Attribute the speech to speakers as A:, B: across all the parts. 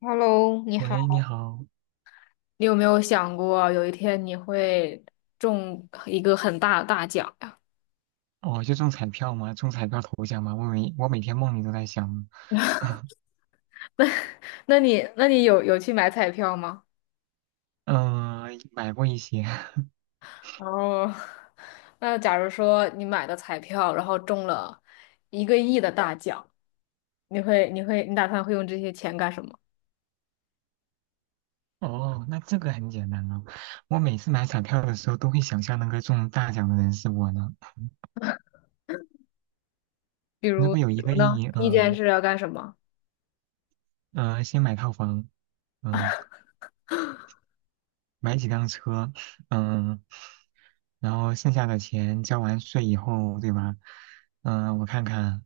A: Hello，你
B: 喂，你
A: 好。
B: 好。
A: 你有没有想过有一天你会中一个很大的大奖呀？
B: 哦，就中彩票吗？中彩票头奖吗？我每天梦里都在想，
A: 那你有去买彩票吗？
B: 嗯，买过一些，
A: 哦，那假如说你买的彩票，然后中了一个亿的大奖，你打算会用这些钱干什么？
B: 哦，那这个很简单了。我每次买彩票的时候都会想象那个中大奖的人是我呢。
A: 比
B: 如
A: 如，
B: 果
A: 比
B: 有一
A: 如
B: 个
A: 呢？
B: 亿，
A: 第一件事要干什么？
B: 先买套房，嗯、买几辆车，嗯、然后剩下的钱交完税以后，对吧？我看看。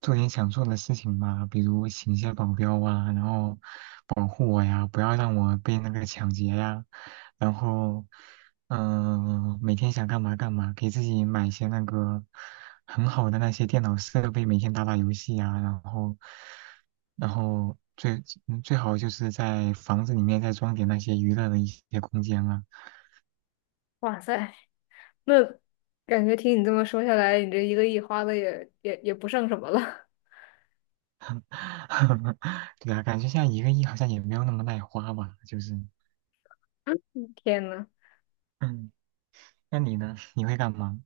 B: 做点想做的事情吧，比如请一些保镖啊，然后保护我呀，不要让我被那个抢劫呀。然后，每天想干嘛干嘛，给自己买一些那个很好的那些电脑设备，每天打打游戏呀。然后最好就是在房子里面再装点那些娱乐的一些空间啊。
A: 哇塞 那感觉听你这么说下来，你这一个亿花的也不剩什么了。
B: 对啊，感觉现在一个亿好像也没有那么耐花吧，就是，
A: 天呐！
B: 嗯，那你呢？你会干嘛？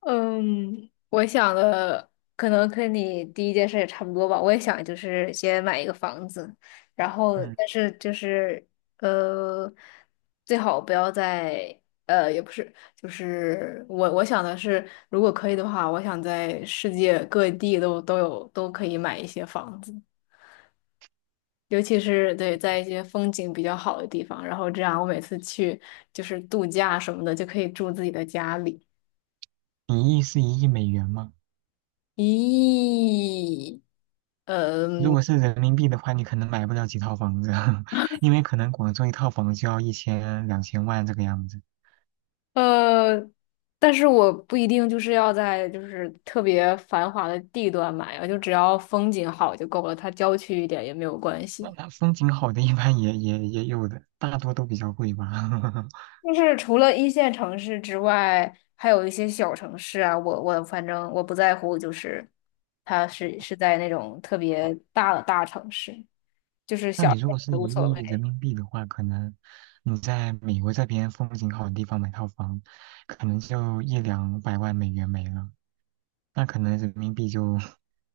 A: 嗯，我想的可能跟你第一件事也差不多吧。我也想就是先买一个房子，然后
B: 嗯。
A: 但是就是呃，最好不要在也不是，就是我想的是，如果可以的话，我想在世界各地都可以买一些房子，尤其是对在一些风景比较好的地方，然后这样我每次去就是度假什么的就可以住自己的家里。
B: 一亿是一亿美元吗？
A: 咦，
B: 如
A: 嗯
B: 果是人民币的话，你可能买不了几套房子啊，因为可能广州一套房就要一千两千万这个样子。
A: 呃，但是我不一定就是要在就是特别繁华的地段买啊，就只要风景好就够了，它郊区一点也没有关
B: 那
A: 系。
B: 那风景好的，一般也有的，大多都比较贵吧。
A: 就是除了一线城市之外，还有一些小城市啊，我反正我不在乎，就是它是在那种特别大的大城市，就是
B: 那
A: 小
B: 你
A: 一
B: 如
A: 点
B: 果是
A: 也无
B: 一
A: 所谓
B: 亿人民币的话，可能你在美国这边风景好的地方买套房，可能就一两百万美元没了，那可能人民币就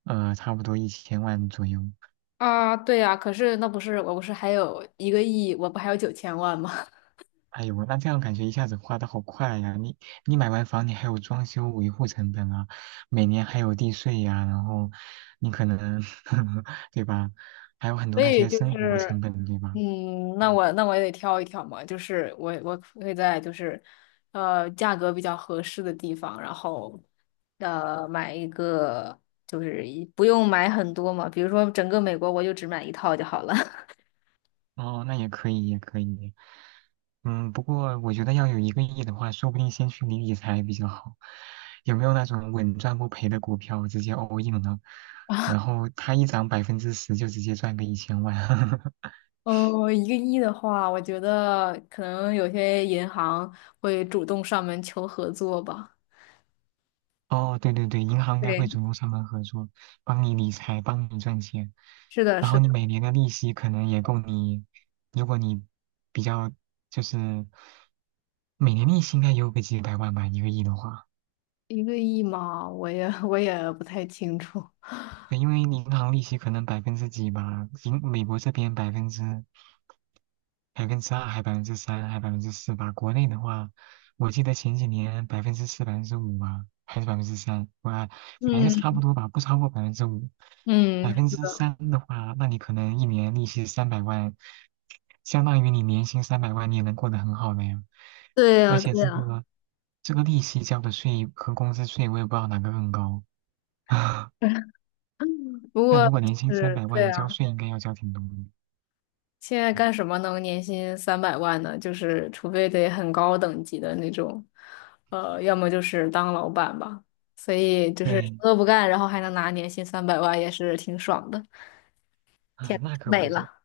B: 差不多一千万左右。
A: 啊。对呀，可是那不是我不是还有一个亿，我不还有9000万吗？
B: 哎呦，那这样感觉一下子花的好快呀！你买完房，你还有装修维护成本啊，每年还有地税呀，然后你可能 对吧，还有很多
A: 所
B: 那
A: 以
B: 些
A: 就
B: 生活
A: 是，
B: 成本，对吧？
A: 那
B: 嗯
A: 我那我也得挑一挑嘛，就是我会在就是，价格比较合适的地方，然后，买一个就是不用买很多嘛，比如说整个美国我就只买一套就好了。
B: 哦，那也可以，也可以。不过我觉得要有一个亿的话，说不定先去理理财比较好。有没有那种稳赚不赔的股票直接 all in 了，然后它一涨百分之十就直接赚个一千万？
A: 嗯，一个亿的话，我觉得可能有些银行会主动上门求合作吧。
B: 哦，对对对，银行应该
A: 对，
B: 会主动上门合作，帮你理财，帮你赚钱。
A: 是的，
B: 然
A: 是
B: 后
A: 的，
B: 你每年的利息可能也够你，如果你比较就是每年利息应该也有个几百万吧，一个亿的话。
A: 一个亿嘛，我也不太清楚。
B: 对，因为银行利息可能百分之几吧，美国这边百分之二还百分之三还百分之四吧。国内的话，我记得前几年百分之四、百分之五吧，还是百分之三，我反正就差不
A: 嗯
B: 多吧，不超过百分之五。百
A: 嗯，
B: 分之三的话，那你可能一年利息三百万，相当于你年薪三百万，你也能过得很好了呀。
A: 对
B: 而
A: 呀，
B: 且
A: 对
B: 这
A: 呀。
B: 个这个利息交的税和工资税，我也不知道哪个更高。
A: 不
B: 但
A: 过
B: 如果年
A: 就
B: 薪三
A: 是
B: 百
A: 对
B: 万，交
A: 啊，
B: 税应该要交挺多的。
A: 现在
B: 嗯
A: 干什么能年薪三百万呢？就是除非得很高等级的那种，要么就是当老板吧。所以就是什
B: 对，
A: 么都不干，然后还能拿年薪三百万，也是挺爽的。
B: 啊，
A: 天，
B: 那可
A: 美
B: 不止。
A: 了！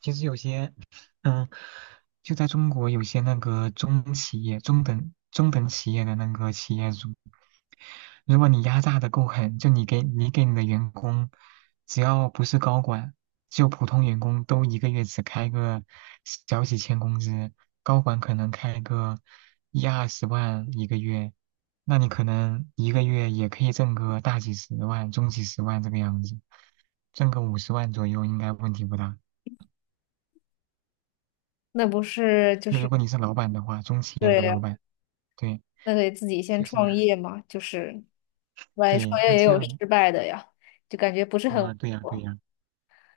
B: 其实有些，嗯，就在中国有些那个中企业、中等企业的那个企业主，如果你压榨的够狠，就你给你的员工，只要不是高管，就普通员工都一个月只开个小几千工资，高管可能开个10-20万一个月，那你可能一个月也可以挣个大几十万、中几十万这个样子，挣个50万左右应该问题不大。
A: 那不是就
B: 就如
A: 是
B: 果你是老板的话，中企业
A: 对
B: 的
A: 呀
B: 老板，对，
A: 那得自己先
B: 就是
A: 创业嘛，就是万一创
B: 对，那
A: 业也
B: 这
A: 有
B: 样，
A: 失败的呀，就感觉不是很稳
B: 啊，对呀，对
A: 妥
B: 呀，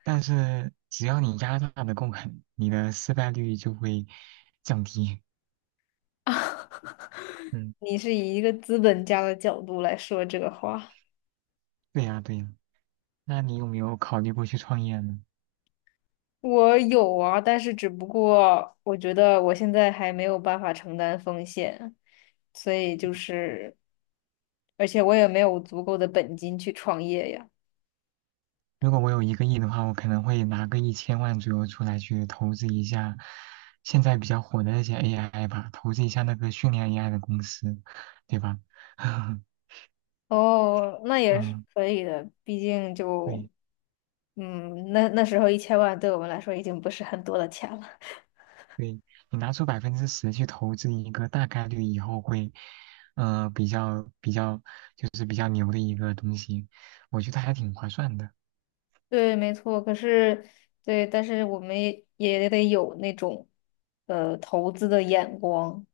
B: 但是只要你压榨的够狠，你的失败率就会降低。嗯，
A: 你是以一个资本家的角度来说这个话。
B: 对呀，对呀，那你有没有考虑过去创业呢？
A: 我有啊，但是只不过我觉得我现在还没有办法承担风险，所以就是，而且我也没有足够的本金去创业呀。
B: 如果我有一个亿的话，我可能会拿个一千万左右出来去投资一下现在比较火的那些 AI 吧，投资一下那个训练 AI 的公司，对吧？
A: 哦，那也是
B: 嗯，
A: 可以的，毕竟就，
B: 对。
A: 那时候一千万对我们来说已经不是很多的钱了。
B: 对，你拿出百分之十去投资一个大概率以后会，比较就是比较牛的一个东西，我觉得还挺划算的。
A: 对，没错。可是，对，但是我们也得有那种，投资的眼光。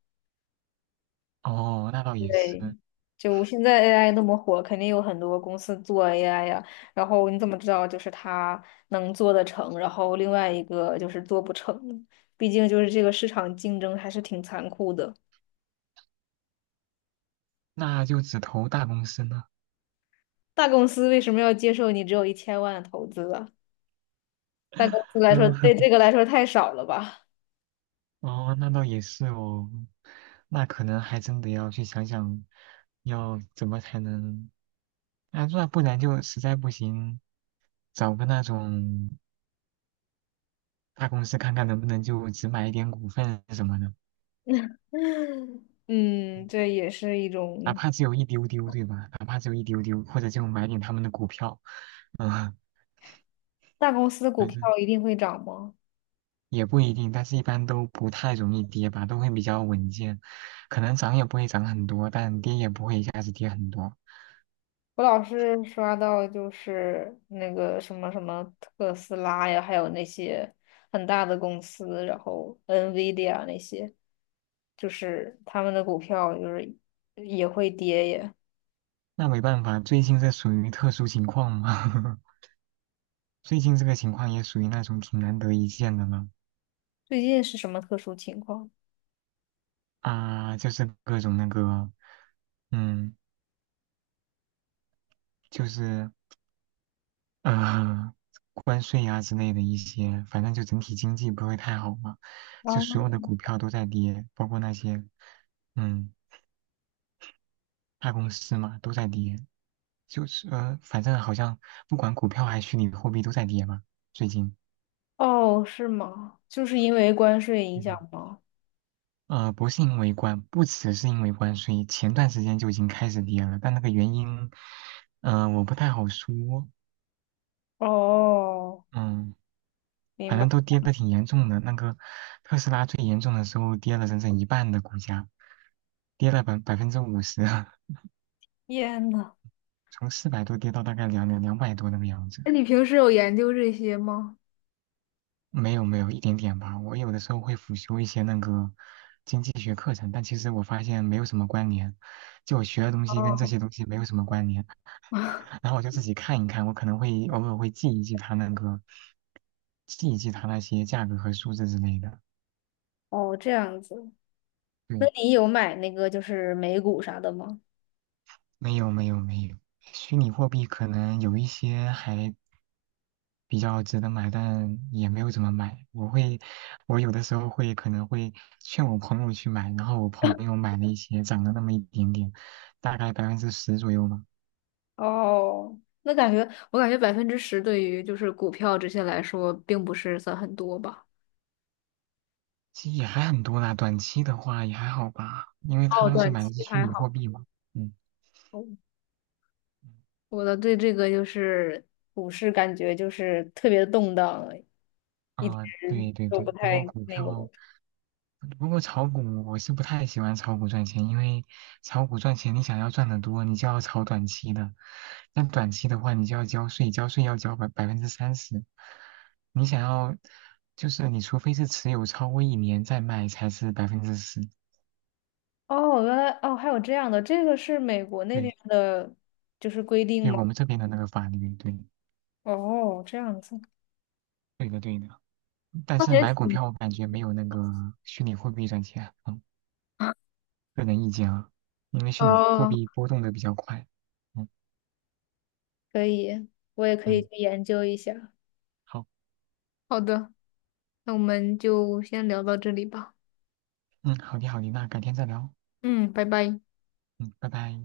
B: 哦，那倒也是。
A: 对，就现在 AI 那么火，肯定有很多公司做 AI 呀。然后你怎么知道就是它能做得成，然后另外一个就是做不成呢？毕竟就是这个市场竞争还是挺残酷的。
B: 那就只投大公司呢。
A: 大公司为什么要接受你只有一千万的投资啊？大公司来说，
B: 嗯，
A: 对这 个来说太少了吧？
B: 哦，那倒也是哦。那可能还真得要去想想，要怎么才能，那不然就实在不行，找个那种大公司看看能不能就只买一点股份什么的。
A: 嗯，这也是一
B: 哪
A: 种。
B: 怕只有一丢丢，对吧？哪怕只有一丢丢，或者就买点他们的股票。嗯，
A: 大公司的 股
B: 反
A: 票
B: 正
A: 一定会涨吗？
B: 也不一定，但是一般都不太容易跌吧，都会比较稳健，可能涨也不会涨很多，但跌也不会一下子跌很多。
A: 我老是刷到就是那个什么什么特斯拉呀，还有那些很大的公司，然后 NVIDIA 那些，就是他们的股票就是也会跌耶。
B: 那没办法，最近这属于特殊情况嘛，最近这个情况也属于那种挺难得一见的了。
A: 最近是什么特殊情况？
B: 啊，就是各种那个，嗯，就是呃，关税啊之类的一些，反正就整体经济不会太好嘛，就
A: 哦，
B: 所有的股票都在跌，包括那些，嗯，大公司嘛都在跌。就是反正好像不管股票还是虚拟货币都在跌嘛，最近。
A: 哦，是吗？就是因为关税影
B: 嗯
A: 响吗？
B: 不是因为关，不只是因为关税，前段时间就已经开始跌了。但那个原因，我不太好说。
A: 哦，
B: 嗯。
A: 明
B: 反
A: 白。
B: 正都跌得挺严重的。那个特斯拉最严重的时候跌了整整一半的股价，跌了百分之五十，
A: 天呐，
B: 从400多跌到大概两百多那个样子。
A: 那你平时有研究这些吗？
B: 没有没有，一点点吧。我有的时候会辅修一些那个经济学课程，但其实我发现没有什么关联，就我学的东西跟这
A: 哦，
B: 些东西没有什么关联。然后我就自己看一看，我可能会偶尔会记一记它那个，记一记它那些价格和数字之类的。
A: 哦，这样子。那
B: 对，
A: 你有买那个就是美股啥的吗？
B: 没有没有没有，虚拟货币可能有一些还比较值得买，但也没有怎么买。我有的时候会可能会劝我朋友去买，然后我朋友买了一些，涨了那么一点点，大概百分之十左右嘛，
A: 哦，那感觉我感觉10%对于就是股票这些来说，并不是算很多吧。
B: 其实也还很多啦。短期的话也还好吧，因为他
A: 哦，
B: 当时
A: 短
B: 买的
A: 期
B: 是虚
A: 还
B: 拟货
A: 好。
B: 币嘛。嗯，
A: 哦我的对这个就是股市感觉就是特别动荡，
B: 啊，
A: 人
B: 对对
A: 都
B: 对，
A: 不
B: 不过
A: 太
B: 股
A: 那个。
B: 票。不过炒股我是不太喜欢炒股赚钱，因为炒股赚钱，你想要赚得多，你就要炒短期的。但短期的话，你就要交税，交税要交百分之三十。你想要，就是你除非是持有超过一年再卖，才是百分之十。
A: 哦，原来哦还有这样的，这个是美国那边
B: 对，
A: 的，就是规定
B: 对
A: 吗？
B: 我们这边的那个法律。对，
A: 哦，这样子，
B: 对的，对的。但
A: 那
B: 是
A: 也
B: 买股
A: 挺
B: 票，我感觉没有那个虚拟货币赚钱。嗯，个人意见啊，因为虚拟货
A: 哦，
B: 币波动的比较快。嗯
A: 可以，我也可以去
B: 嗯，
A: 研究一下。
B: 好，
A: 好的，那我们就先聊到这里吧。
B: 嗯，好的好的，那改天再聊。
A: 嗯，拜拜。
B: 嗯，拜拜。